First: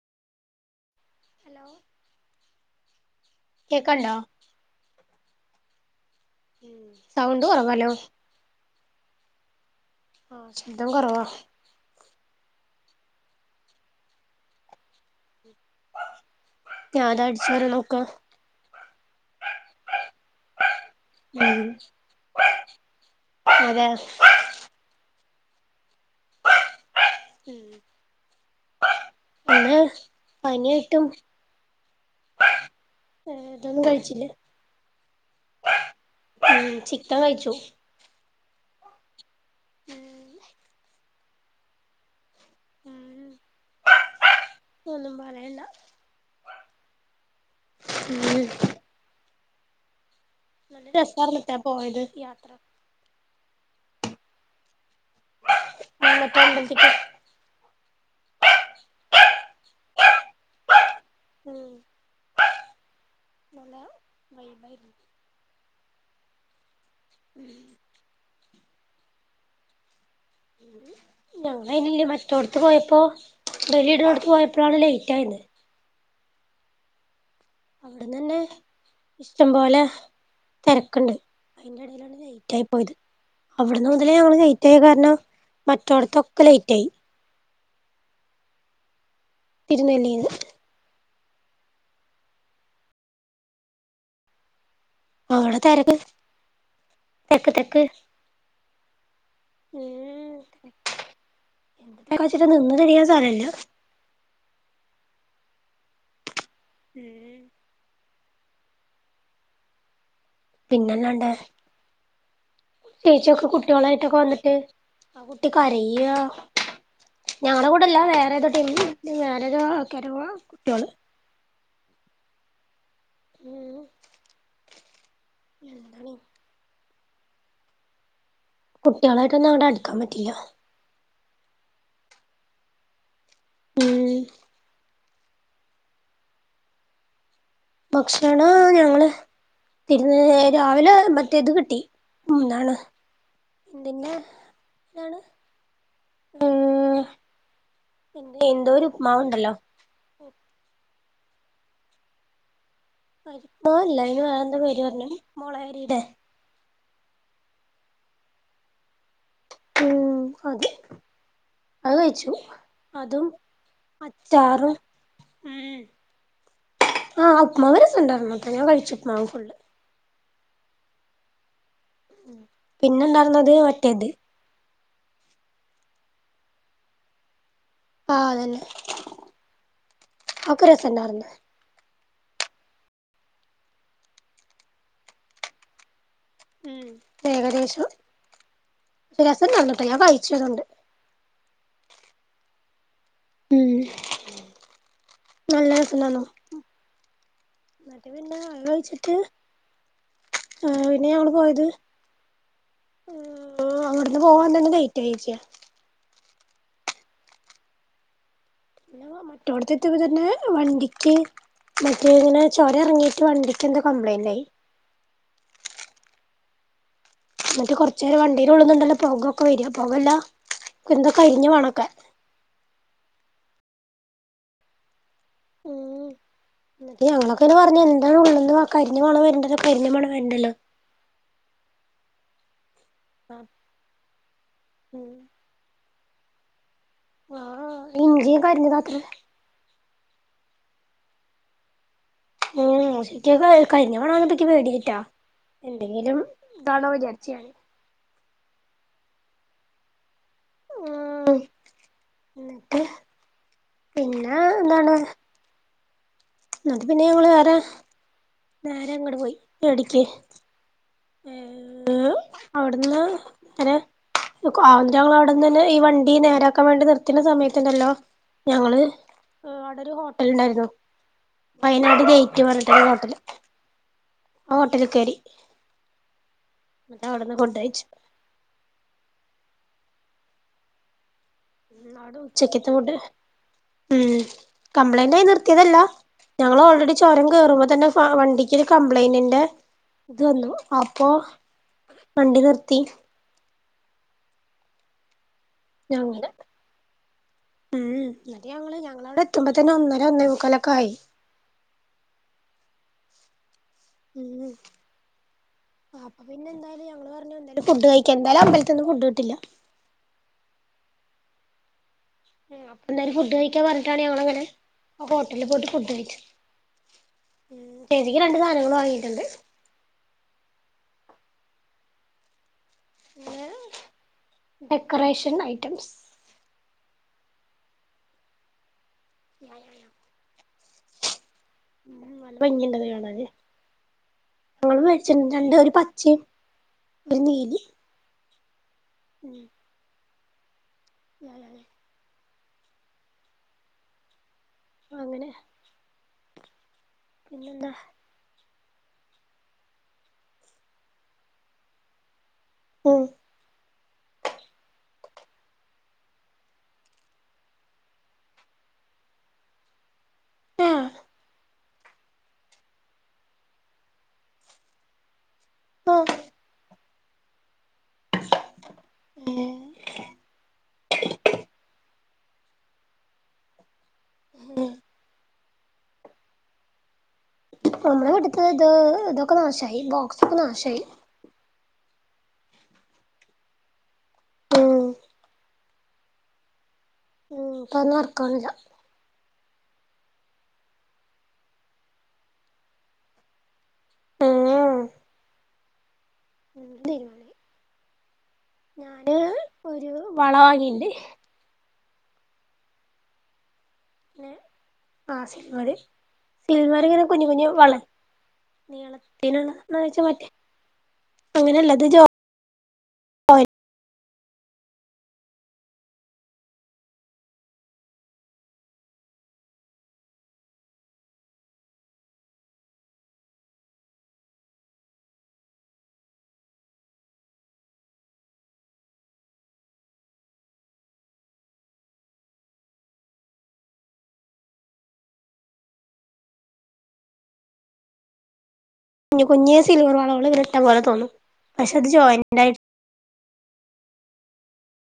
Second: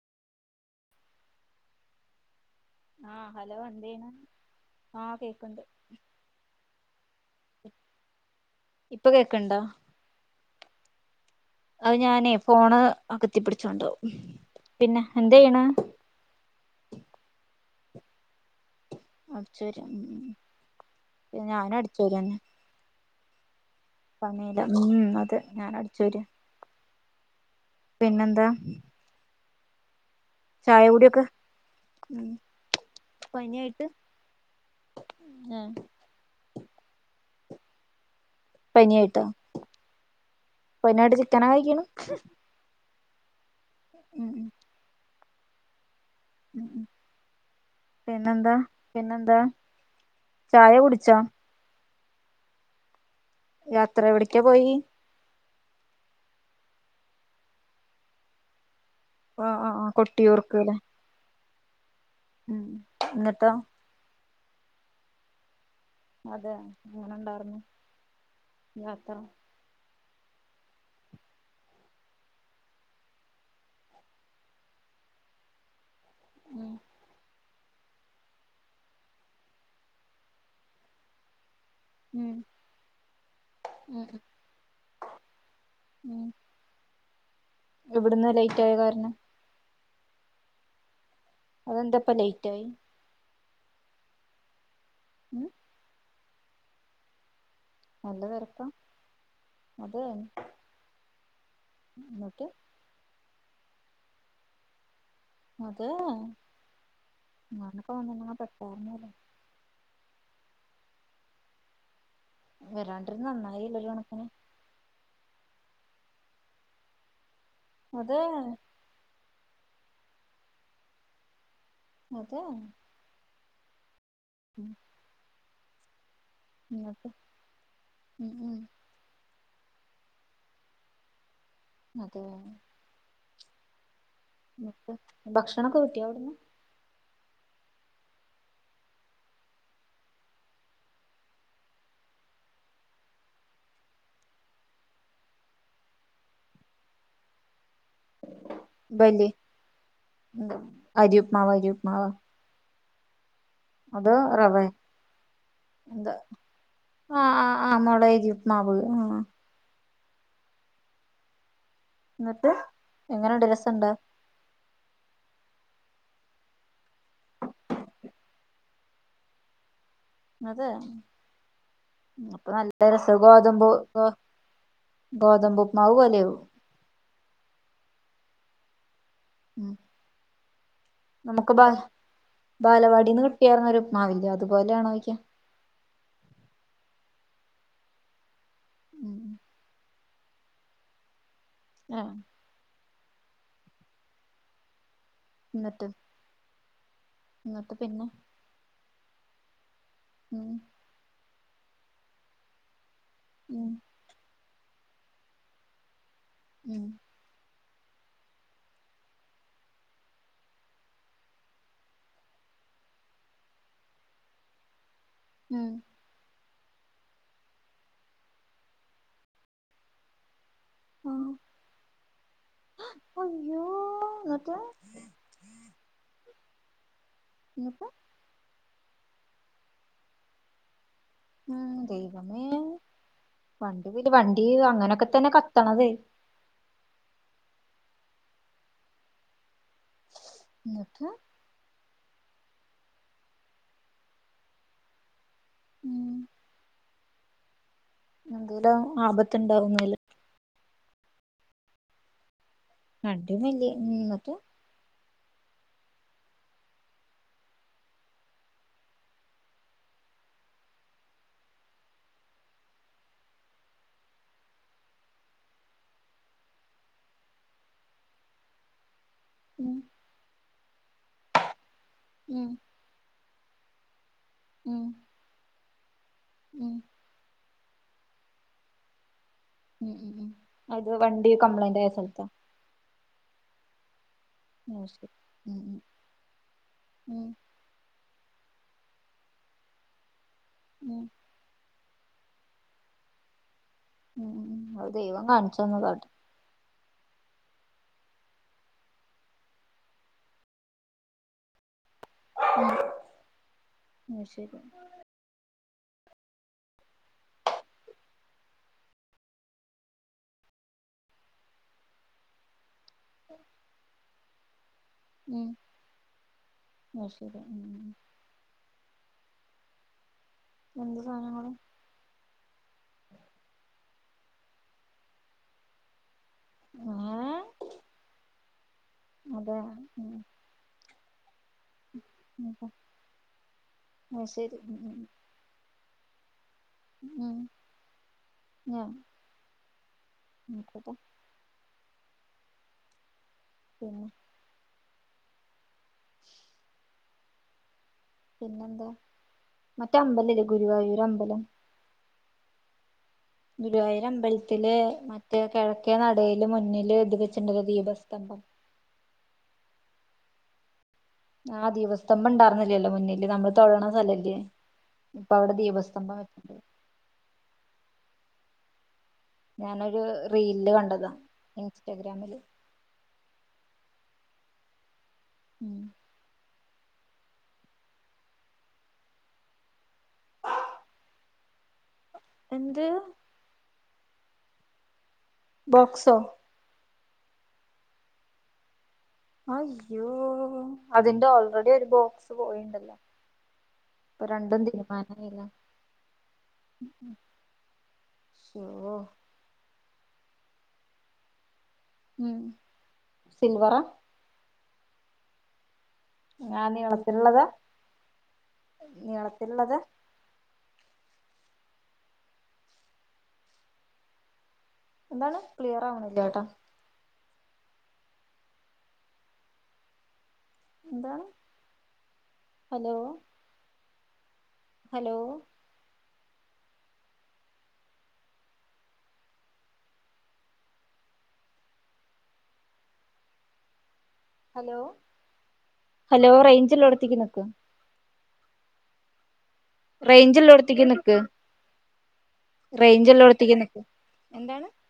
Hello ആഹ് hello എന്തേനു കേക്കണ്ടോ ആഹ് കേക്കണ്ട് ഉ സൗണ്ട് കുറവാല്ലോ ഇപ്പൊ കേൾക്കണ്ടോ ആഹ് ശബ്ദം കൊറവ അത് ഞാനേ ഫോണ് അകത്തി പിടിച്ചോണ്ട് ആവുംപിന്നെ എന്തെ ചെയ്യണെ ഞാന് അടിച്ചു വാരാൻ നോക്ക അടച്ച് വാര ഉം ഉം പി ഉം ന്നെഞാനും അടിച്ചു വാരു വന്നെ അതെ സമയില്ലഉം അതെ ഞാനും അടിച്ചു വാര ഉ എന്ന ചായ പനിയായിട്ടും കുടിയൊക്കെ ഉം ഏതൊന്നും പനിയായിട്ട് കഴിച്ചില്ലേ ഏഹ് ഉം ചിക്കൻ കഴിച്ചു പനിയായി ട്ടോ ഉം പനിയായിട്ട് ചിക്കനാ കഴിക്കണു ഉം ഒന്നും പറയണ്ട ഉം ഉം ഉംപിന്നെന്താ പിന്നെന്താ ചായ നല്ല കുടിച്ചോ രസാർന്നടോ പോയത് യാത്ര യാത്ര എവിടക്കാ പോയി മറ്റേ അമ്പലത്തിൽ പോ ആഹ് ആഹ് ആഹ് കൊട്ടി ഒർക്കൂല്ലെ ഉം ഉം എന്നിട്ടോ നല്ല [unintelligible] അതെ എങ്ങനെ ഉണ്ടാർന്നു യാത്ര ഒരു ഞങ്ങളൾയ്നില് മറ്റോടത്ത് പോയപ്പോ ഇടലിയുടെ അടുത്ത് പോയപ്പോഴാണ് ലേറ്റ് ആയന്ന് മം അവിടെന്ന്തന്നെഇഷ്ടം പോലെ തിരക്കുണ്ട് അതിന്റെ ഇടയിലാണ് ഉം ലേറ്റ് ആയി പോയത് അവിടന്ന് ഉം മുതലേ ഞങ്ങൾ ലേറ്റ് ആയ കാരണം ഉം മറ്റടത്തൊക്കെ ലേറ്റ് ആയി ഇവിടുന്ന് ലേറ്റായ കാരണം തിരുനെല്ലിയില് അതെന്താപ്പ ലേറ്റ് ആയി ഉം അവിടെ തെരക്ക് തെക്ക് തെക്ക് നല്ല തെരക്കാ എന്നിട്ട് [unintelligible] നിന്ന് തിരിയാൻ സ്ഥലവില്ല അതെയോ ഉം ഞാനൊക്കെ വന്നൂന്ന [unintelligible] പെട്ടതന്നെയല്ലേ പിന്നെല്ലാണ്ട് വരാണ്ടിരുന്ന ചേച്ചിയൊക്കെ നന്നായില്ല ഒരു കുട്ടികളായിട്ടൊക്കെ കണക്കിന് വന്നിട്ട് ആ കുട്ടി കരയാ ഞങ്ങടെകൂടല്ല അത് വേറേതോ ടീം ഞാനൊരു ആക്കെരവാ കുട്ടികള് അതേ ഉം ഉം ഞങ്ങളും ന്ന്ട്ട് ഉം ഉം കുട്ടികളായിട്ടൊന്നും അവിടെ അടുക്കാൻ പറ്റില്ല അതെയോ ഉം ന്ന്ട്ട് ഭക്ഷണൊക്കെ കിട്ടിയോ അവിടന്ന് ഭക്ഷണോ ഞങ്ങള് തിരുന്ന് രാവിലെ മറ്റേത് കിട്ടി എന്താണ് പിന്നെ എന്താണ് ഉം പിന്നെ എന്തോ ഒരു ഉപ്മാവ് ഉണ്ടല്ലോ അരിയുപ്മാവ് അരിയുപ്മാവ് ഉപ്മാവ് അല്ല അയിന് വേറെന്തോ റവേ പേര് പറഞ്ഞിന് മൊളയരിടെ ആഹ് ആഹ് ആഹ് മൊളയരി ഉപ്മാവ് ഉം അത് അത് കഴിച്ചു എന്നിട്ട് അതും എങ്ങനെണ്ട് രസണ്ടോ അ ച്ചാറും ഉം ആഹ് ഉപ്മാവ് രസുണ്ടായിരുട്ടാ ഞാൻ കഴിച്ചു ഉപ്മാവ് ഫുളള് അതെ അപ്പൊ നല്ല പിന്നെ രസാ ഉണ്ടായിരുന്നത് ഗോതമ്പു ഗോ മറ്റേത് ഗോതമ്പു ഉപ്മാവ് പോലെയാവും ആഹ് അതന്നേ ഉം അതൊക്കെ രസണ്ടാരുന്ന് ക്ക്ബാ ബാലവാടിന്ന് കിട്ടിയാര്ന്നൊരു ഉപ്മാവ് ഇല്ലേ അതുപോലെ ആണോയിക്യ ഉം ഏകദേശം ഉം രസം ഉണ്ടായിരുന്നട്ട ഞാൻ കഴിച്ചു അതോണ്ട് ആഹ് ഉം നല്ല എന്നിട്ട് രസണ്ടാരുന്നു എന്നിട്ട് പിന്നെ മറ്റേ പിന്നേ അത് കഴിച്ചിട്ട് ഉം പിന്നെ ഞങ്ങള് പോയത് ഉം അങ്ങോട്ടൊന്ന് പോവാൻ തന്നെ വേയിറ്റ് ആയിച്ച് ഉം മറ്റോടത്തെത്തീപ്പോ തന്നെ വണ്ടിക്ക് മറ്റേ ഇങ്ങനെ ചൊരം ഇറങ്ങിയിട്ട് വണ്ടിക്ക് എന്തോ കംപ്ലയിന്റ് ആയി ഉം എനിട്ട് കുറച്ച് നേരം വണ്ടീയിലള്ളുന്നുണ്ടല്ല പുകൊക്കെ വരിക പുകല്ലാം എന്തോ ആഹ് കരിഞ്ഞ മണമൊക്കെ അയ്യോ എന്നിട്ട് ഉം എന്നിട്ട് ഞങ്ങളൊക്കെ മറഞ്ഞ് എന്നിട്ട് ഇരുന്നു [unintelligible] ഉള്ളിൽ നിന്ന് കരിഞ്ഞ മണം വരേണ്ടല്ല കരിഞ്ഞ മണം വരണ്ടല്ലോ ഉം ദൈവമേ വണ്ടി വണ്ടി അങ്ങനെയൊക്കെ ഉം തന്നെ കത്തണത് ആഹ് എൻഞ്ചിൻ കരിഞ്ഞതാത്രേ എന്നിട്ട് ഉം കഴിഞ്ഞ തവണ വന്നപ്പേ പേടിക്കിട്ടിയത ഉം എന്തെങ്കിലും കാണോ വിചാരിച്ച് [unintelligible] എന്തേലും ആപാത്ത് ഉണ്ടാവുന്നല്ല ഉം എന്നിട്ട് വണ്ടി വല്യ എന്നിട്ട് പിന്നെ എന്താണ് അത് പിന്നെ ഞങ്ങള് വേറെ നേരെ അങ്ങോട് പോയി ചേടിക്ക് [inaudible] അവിടുന്ന് ഒര് ആഹ് ഞങ്ങൾ അവിടന്ന് തന്നെ ഈ വണ്ടി നേരാക്കാൻ വേണ്ടി നിർത്തുന്ന സമയത്തണ്ടുല്ലോ ഞങ്ങള് ഉം അവിടെ ഒരു ഹോട്ടല് ഉണ്ടായിരുന്നു വയനാട് ജയിറ്റ് ഉം പറഞ്ഞിട്ടെരു ഹോട്ടല് ആഹ് ഉം ഹോട്ടലിൽ കയറി ഉം മറ്റ അവിടെന്ന് കൊണ്ടയച്ചു ഉം ഉം അത് വണ്ടി കംപ്ലൈന്റ് ആയ സ്ഥലത്താ ചെക്കത്തോണ്ട് ഉം ഉം ശരി കംപ്ലൈന്റ് ആയി ഉം നിർത്തിയതല്ല ഉം ഞങ്ങൾ ഓൾറെഡി ഉം ചൊരം കേറുമ്പോ തന്നെ ആഹ് വണ്ടിക്കൊരു കംപ്ലൈന്റ് ഇണ്ട് ഇത് വന്നു ഉം അപ്പൊ വണ്ടി നിർത്തി ഉം ഉം അത് ദൈവങ്ങളാണ് ഞാൻ ഉണ്ട് ഉം അത് ഞങ്ങള് ഞങ്ങളവിടെ എത്തുമ്പോ തന്നെ ഒന്നര ഒന്നേ മൂക്കാല് ഒക്കെ ആയി ഉം ഉം ആഹ് അപ്പൊ പിന്നെന്തായാലും ഞങ്ങള് പറഞ്ഞ് എന്താലും ഫുഡ് കഴിക്കാം എന്തായാലും അമ്പലത്തൊന്നും ഫുഡ് കിട്ടില്ല. അപ്പൊ എന്താലും ഫുഡ് കഴിക്കാൻ പറഞ്ഞിട്ടാണ് ഞങ്ങള് അങ്ങനെ ഹോട്ടലിൽ ഉം പോയിട്ട് ഫുഡ് കഴിച്ചു അത് ശരി ഉം ചേച്ചിക്ക് രണ്ട് സാധനങ്ങൾ വാങ്ങിയിട്ടുണ്ട് എന്ത് സാധനങ്ങള് പിന്നെ ഡെക്കറേഷൻ ഐറ്റംസ് ആഹ് അതെ ഉം നല്ല ഭംഗിയൊണ്ടത് കാണേന് അത് ശരി ഉം ഞങ്ങ ഉം മേടിച്ചി രണ്ട് പച്ചയും ഉം ഉം ഉം നോക്കട്ടെ [unintelligible] പിന്നെ അങ്ങനെ പിന്നെ എന്താ പിന്നെന്താ മറ്റേ അമ്പലല്ലേ ഗുരുവായൂരമ്പലം? ഉം ഗുരുവായൂരമ്പലത്തിലെ മറ്റേ കിഴക്കേ നടയില് മുന്നില്ത് വെച്ചിണ്ടല്ലോ ദീപസ്തംഭം ഏഹ് ആ ദീപസ്തംബണ്ടാർന്നില്ലല്ലോ മുന്നില് ഞമ്മള് തൊയഴ്ണ സ്ഥലല്ലേ? ഇപ്പവ്ടെ ദീപസ്തംഭം ആഹ് വെക്ക്ണ്ട് ഏഹ് ഞാനൊരു റീൽല് കണ്ടതാ ഇൻസ്റ്റഗ്രാമില് മ് ഉം നമ്മളടുത്ത് ഇത് ഇതൊക്കെ നാശായി ബോക്സൊക്കെ നാശായി എന്ത്? ഉം ബോക്സോ? ഉം ഇപ്പത് വർക്കാണില്ല അയ്യോ അതിന്റൊൾറെഡിയൊരു ബോക്സ് പോയിണ്ടല്ലോ? ഇപ്പം രണ്ടും തീരുമാനായിലെ? ഉം തീരുമാനായി ഓഹോ ഞാന് ഒരു വള വാങ്ങില്ലേ? ഉം സിൽവറാ? ങ്ങേ ആഹ് സിൽവറ് ആ സിൽവറിങ്ങനെ കുഞ്ഞു നീളത്തിലുള്ളതാ കുഞ്ഞു വള നീളത്തിലുള്ളന്ന നീളത്തിലുള്ളത് വെച്ചാ മറ്റേ അങ്ങനെല്ല ഇത് ജോ എന്താണ്? ക്ലിയറാവണില്ല്യാട്ടോ എന്താണ്? ഹലോ ഹലോ ഹലോ ഹലോ റേയ്ഞ്ച്ല്ലോട്ത്തിക്ക് നിക്ക് കുഞ്ഞു കുഞ്ഞ് സിൽവർ റേഞ്ച് വളോള്ങ്ങനെ ഇട്ട പോലെ തോന്നും പക്ഷേ അത് ജോയിന്റായിട്ട് റേയ്ഞ്ച്ള്ളോടത്തേക്ക് നിക്കു എന്താണ്?